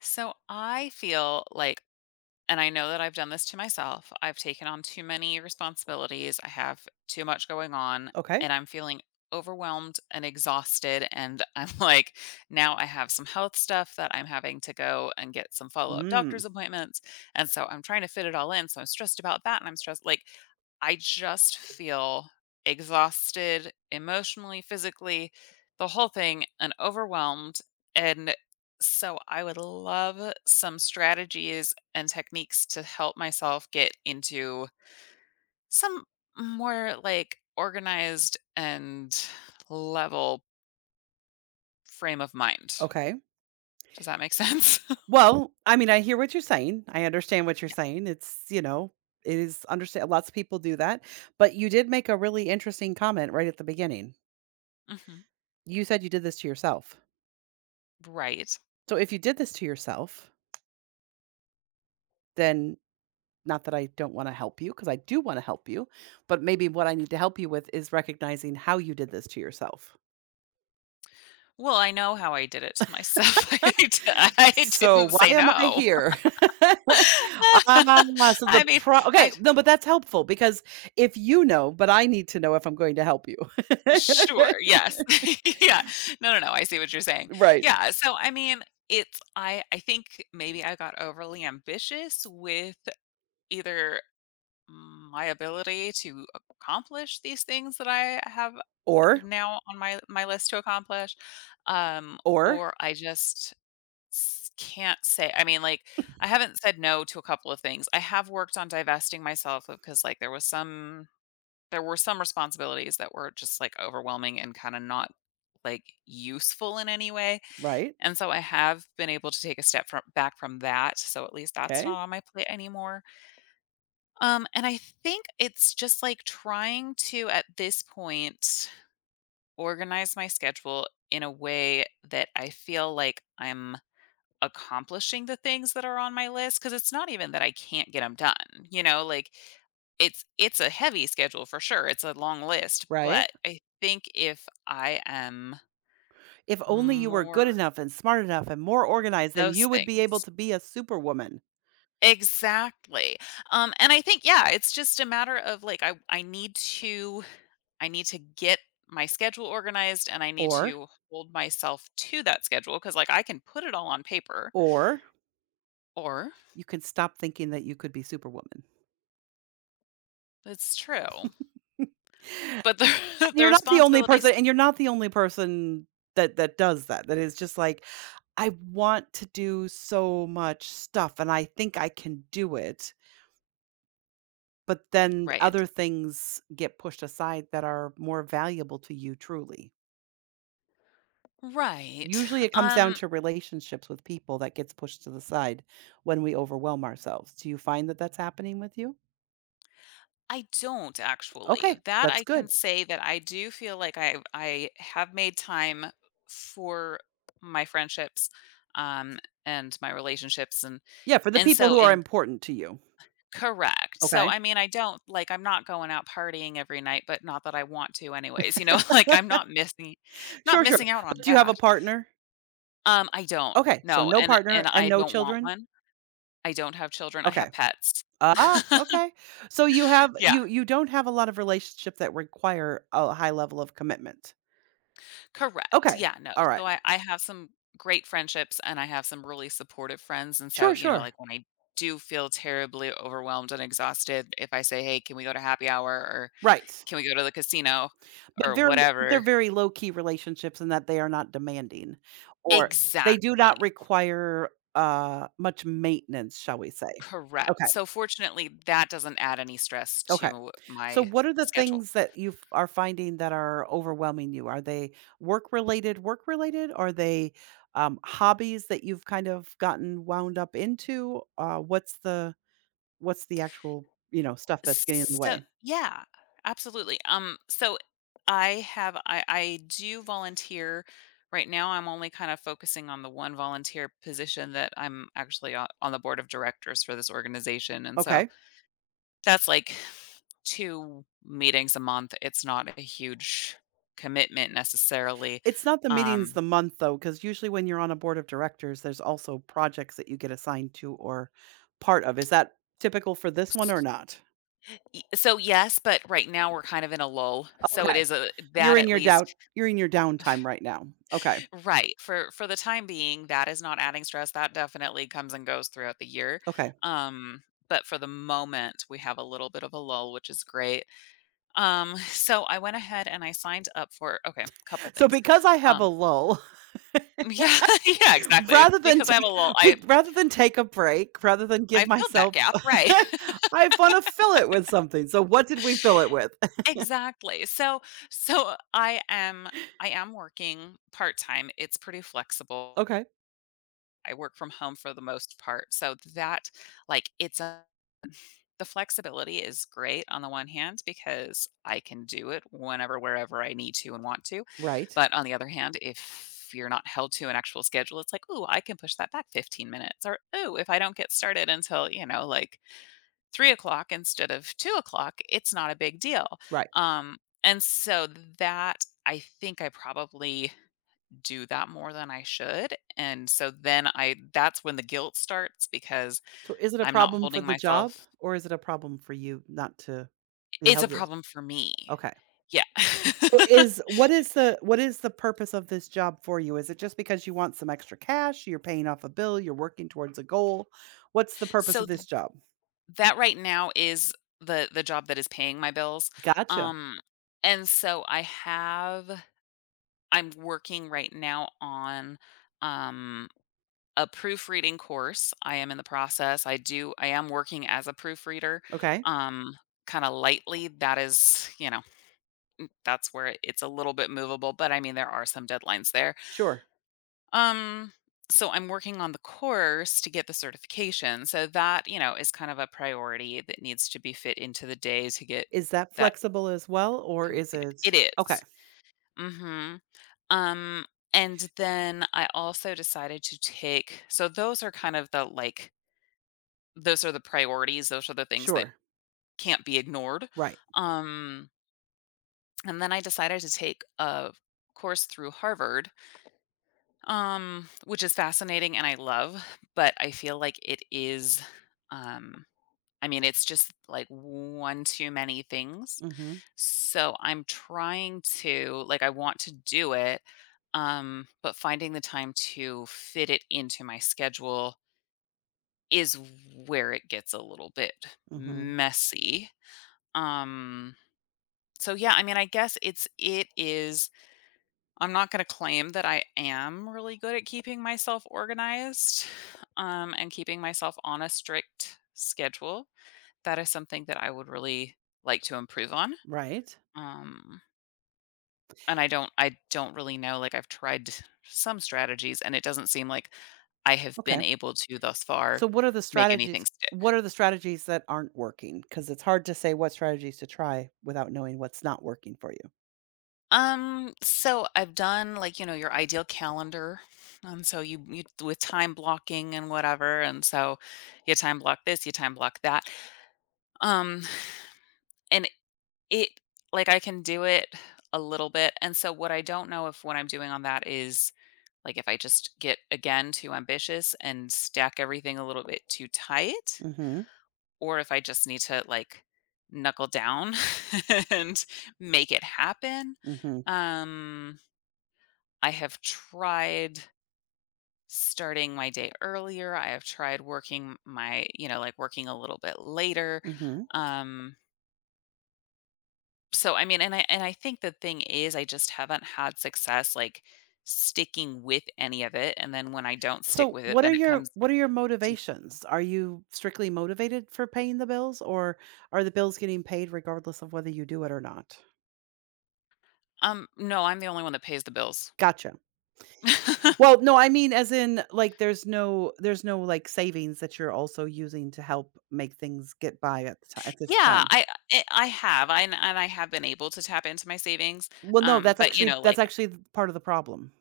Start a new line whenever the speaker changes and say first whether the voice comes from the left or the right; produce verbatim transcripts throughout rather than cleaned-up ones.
left: So I feel like, and I know that I've done this to myself. I've taken on too many responsibilities. I have too much going on,
right: Okay.
left: and I'm feeling overwhelmed and exhausted. And I'm like, now I have some health stuff that I'm having to go and get some follow up doctor's
right: Mm,
left: appointments. And so I'm trying to fit it all in. So I'm stressed about that. And I'm stressed. Like, I just feel exhausted emotionally, physically, the whole thing, and overwhelmed. And so I would love some strategies and techniques to help myself get into some more like organized and level frame of mind.
right: okay.
left: Does that make sense?
right: Well, I mean, I hear what you're saying. I understand what you're saying. It's, you know, it is understand lots of people do that, but you did make a really interesting comment right at the beginning.
left: Yeah. Hmm.
right: You said you did this to yourself.
left: Right.
right: So if you did this to yourself, then not that I don't want to help you because I do want to help you, but maybe what I need to help you with is recognizing how you did this to yourself.
left: Well, I know how I did it to myself. I, d- I
right: So
left: didn't
right: why
left: say
right: am I
left: no.
right: here? Ah, so the
left: I mean,
right: pro
left: I
right: okay, no, but that's helpful because if you know, but I need to know if I'm going to help you.
left: sure, yes. Yeah. No, no, no. I see what you're saying.
right: Right.
left: Yeah, so I mean, it's I I think maybe I got overly ambitious with either mm, my ability to accomplish these things that I have
right: Or
left: now on my my list to accomplish, um,
right: or
left: or I just s- can't say. I mean, like I haven't said no to a couple of things. I have worked on divesting myself of, because like there was some, there were some responsibilities that were just like overwhelming and kind of not like useful in any way.
right: right,
left: And so I have been able to take a step from, back from that. So at least that's
right: okay,
left: not on my plate anymore. Um, and I think it's just like trying to, at this point, organize my schedule in a way that I feel like I'm accomplishing the things that are on my list, because it's not even that I can't get them done. You know, like it's it's a heavy schedule for sure. It's a long list,
right: right.
left: but I think if I am
right: If only you were good
left: more
right: enough and smart enough and more organized, then
left: those
right: you would be able
left: things.
right: to be a superwoman.
left: Exactly. Um and I think, yeah, it's just a matter of like I I need to, I need to get my schedule organized, and I need
right: Or
left: to hold myself to that schedule because, like, I can put it all on paper,
right: or
left: or
right: you can stop thinking that you could be superwoman.
left: it's true. But the
right: And
left: the
right: you're not the only
left: responsibilities,
right: person and you're not the only person that that does that. That is just like, I want to do so much stuff, and I think I can do it, but then
left: right,
right: other things get pushed aside that are more valuable to you truly.
left: right.
right: Usually it comes down
left: Um,
right: to relationships with people that gets pushed to the side when we overwhelm ourselves. Do you find that that's happening with you?
left: I don't actually.
right: Okay,
left: That
right: that's
left: I can
right: good.
left: say that I do feel like I I have made time for my friendships, um, and my relationships, and
right: Yeah, for the
left: and
right: people
left: so
right: who are
left: in
right: important to you.
left: correct. So,
right: Okay.
left: I mean, I don't like, I'm not going out partying every night, but not that I want to anyways, you know, like I'm not missing not
right: Sure, sure.
left: missing out
right: But
left: on
right: do you have a
left: that.
right: partner?
left: Um, I don't.
right: Okay, so
left: No,
right: no
left: and and
right: partner and
left: I
right: no
left: don't want
right: children?
left: one. I don't have children. I
right: Okay.
left: have pets.
right: Ah, okay. So you have
left: Yeah.
right: you you don't have a lot of relationships that require a high level of commitment.
left: Correct.
right: Okay.
left: Yeah, no.
right: All right.
left: So I I have some great friendships and I have some really supportive friends, and so,
right: Sure,
left: you know,
right: sure.
left: like when I do feel terribly overwhelmed and exhausted, if I say, "Hey, can we go to happy hour?" or
right: Right.
left: "Can we go to the casino?"
right: But
left: or
right: very but they're
left: whatever.
right: very low key relationships in that they are not demanding or they do
left: Exactly.
right: not require uh much maintenance, shall we say.
left: Correct.
right: Okay.
left: So, fortunately, that doesn't add any stress
right: Okay.
left: to
right: So
left: my
right: what are the
left: schedule.
right: things that you f- are finding that are overwhelming you? Are they work related, work related? Are they um, hobbies that you've kind of gotten wound up into? Uh, what's the what's the actual you know stuff that's getting in the
left: So
right: way?
left: yeah, absolutely. Um, so I have I I do volunteer. Right now, I'm only kind of focusing on the one volunteer position that I'm actually on, on the board of directors for this organization, and so
right: Okay.
left: that's like two meetings a month. It's not a huge commitment necessarily.
right: It's not the meetings
left: Um,
right: the month though, because usually when you're on a board of directors, there's also projects that you get assigned to or part of. Is that typical for this one or not?
left: Y so, yes, but right now we're kind of in a lull, so it
right: Okay.
left: is a
right: You're
left: that
right: in
left: at
right: your doubt.
left: least
right: You're in your downtime right now. Okay.
left: right, for for the time being, that is not adding stress. That definitely comes and goes throughout the year,
right: Okay.
left: um, but for the moment, we have a little bit of a lull, which is great, um, so I went ahead and I signed up for okay, couple
right: So
left: things,
right: because I have a
left: um
right: lull,
left: Yeah, yeah, exactly,
right: rather than
left: because I have a
right: take
left: lull, I
right: be rather than take a break, rather than give
left: I filled that
right: myself
left: gap, right.
right: I wanna fill it with something. So what did we fill it with?
left: Exactly, so so I am I am working part-time. It's pretty flexible.
right: Okay.
left: I work from home for the most part. So that like it's a the flexibility is great on the one hand because I can do it whenever, wherever I need to and want to.
right: Right.
left: But on the other hand, if you're not held to an actual schedule, it's like, oh, I can push that back fifteen minutes. Or, oh, if I don't get started until, you know, like three o'clock instead of two o'clock, it's not a big deal.
right: Right.
left: Um, and so that I think I probably do that more than I should, and so then I that's when the guilt starts because
right: So is it a
left: I'm not
right: problem for
left: holding
right: the job
left: myself.
right: or is it a problem for you not to be
left: It's
right: held
left: a
right: to
left: problem for me.
right: okay.
left: Yeah.
right: So is what is the what is the purpose of this job for you? Is it just because you want some extra cash, you're paying off a bill, you're working towards a goal? What's the purpose
left: So,
right: of this
left: th
right: job?
left: that right now is the the job that is paying my bills,
right: Gotcha.
left: um, and so I have I'm working right now on, um, a proofreading course. I am in the process. I do I am working as a proofreader,
right: Okay.
left: um, kinda lightly. That is, you know, that's where it's a little bit movable, but I mean, there are some deadlines there.
right: Sure.
left: Um, so I'm working on the course to get the certification. So that, you know, is kind of a priority that needs to be fit into the day to get
right: Is that
left: that
right: flexible as well, or is
left: completed.
right: it
left: It
right: okay,
left: is. Mm-hmm. Um, and then I also decided to take, so those are kind of the like, those are the priorities. Those are the things that
right: sure,
left: can't be ignored.
right: right.
left: Um, and then I decided to take a course through Harvard, um which is fascinating, and I love, but I feel like it is, um I mean it's just like one too many things,
right: Mhm,
left: so I'm trying to like I want to do it, um but finding the time to fit it into my schedule is where it gets a little bit
right: mhm,
left: messy. um so yeah, I mean I guess it's it is, I'm not going to claim that I am really good at keeping myself organized, um, and keeping myself on a strict schedule. That is something that I would really like to improve on.
right: right,
left: Um, and I don't, I don't really know. Like I've tried some strategies, and it doesn't seem like I have
right: okay.
left: been able to thus
right: So
left: far
right: what are the
left: make anything
right: strategies
left: stick.
right: what are the strategies that aren't working? Working? Because it's hard to say what strategies to try without knowing what's not working for you.
left: Um, so I've done like, you know, your ideal calendar, and so you, you with time blocking and whatever, and so you time block this, you time block that. Um, and it like I can do it a little bit. And so what I don't know, if what I'm doing on that is like if I just get again too ambitious and stack everything a little bit too tight,
right: Mhm,
left: or if I just need to like knuckle down and make it happen.
right: mhm,
left: Um, I have tried starting my day earlier. I have tried working my, you know, like working a little bit later.
right: mhm.
left: Um, So, I mean, and I and I think the thing is I just haven't had success, like, sticking with any of it, and then when I don't stick
right: So
left: with it,
right: what are
left: then it
right: your
left: comes
right: what are your
left: to.
right: motivations? Are you strictly motivated for paying the bills, or are the bills getting paid regardless of whether you do it or not?
left: Um, no, I'm the only one that pays the bills.
right: Gotcha. Well, no, I mean as in like there's no there's no like savings that you're also using to help make things get by at the time. At this
left: Yeah,
right: time.
left: I I I have, I, and and I have been able to tap into my savings,
right: Well, no,
left: um,
right: that's
left: but, you
right: actually
left: know,
right: that's
left: like
right: actually th part of the problem.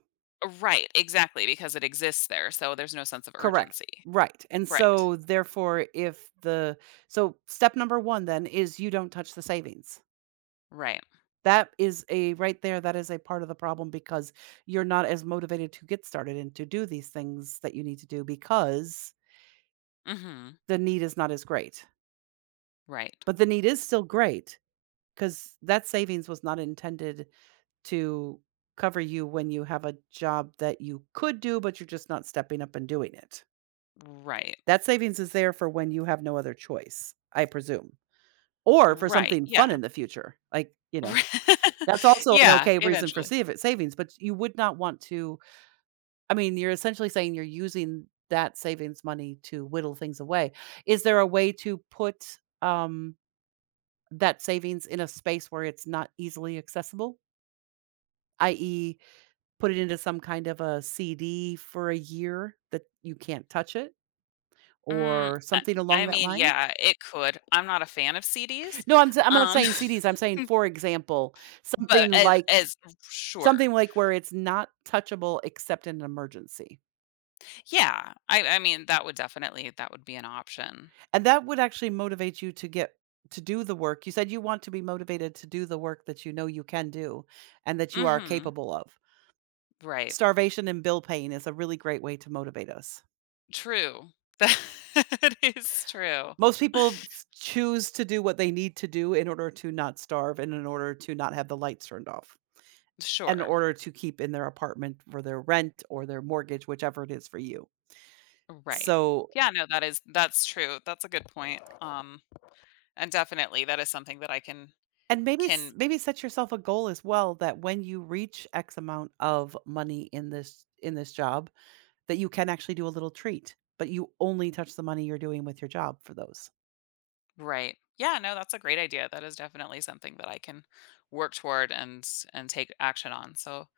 left: right, exactly, because it exists there, so there's no sense of
right: Correct.
left: urgency.
right: Right. And
left: Right.
right: so therefore if the so step number one then is you don't touch the savings.
left: Right.
right: That is a right there, that is a part of the problem because you're not as motivated to get started and to do these things that you need to do because
left: Mhm.
right: the need is not as great.
left: Right.
right: But the need is still great. 'Cause that savings was not intended to cover you when you have a job that you could do, but you're just not stepping up and doing it.
left: Right.
right: That savings is there for when you have no other choice, I presume, or for
left: Right,
right: something fun
left: yeah.
right: in the future, like, you know, that's also an
left: Yeah,
right: okay reason for
left: eventually.
right: save savings, but you would not want to I mean, you're essentially saying you're using that savings money to whittle things away. Is there a way to put, um, that savings in a space where it's not easily accessible? i e put it into some kind of a C D for a year that you can't touch it
left: Mm,
right: or
left: I
right: something along
left: I
right: that
left: mean,
right: line?
left: yeah, it could. I'm not a fan of C Ds,
right: No, I'm s I'm not
left: um,
right: saying C Ds, I'm saying, for example,
left: but
right: something
left: as
right: like
left: as sure.
right: something like where it's not touchable except in an emergency.
left: Yeah, I I mean, that would definitely that would be an option.
right: And that would actually motivate you to get to do the work. You said you want to be motivated to do the work that you know you can do and that you are
left: Mhm,
right: capable of.
left: right.
right: Starvation and bill paying is a really great way to motivate us.
left: True. That is true.
right: Most people f choose to do what they need to do in order to not starve and in order to not have the lights turned off, and in
left: Sure,
right: order to keep in their apartment for their rent or their mortgage, whichever it is for you.
left: right.
right: So
left: Yeah, no, that is that's true. That's a good point, um, and definitely that is something that I can
right: and maybe s
left: can
right: maybe set yourself a goal as well that when you reach X amount of money in this in this job, that you can actually do a little treat, but you only touch the money you're doing with your job for those.
left: right. Yeah, no, that's a great idea. That is definitely something that I can work toward and and take action on. So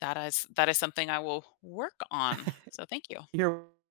left: that is that is something I will work on. So thank you.
right: You're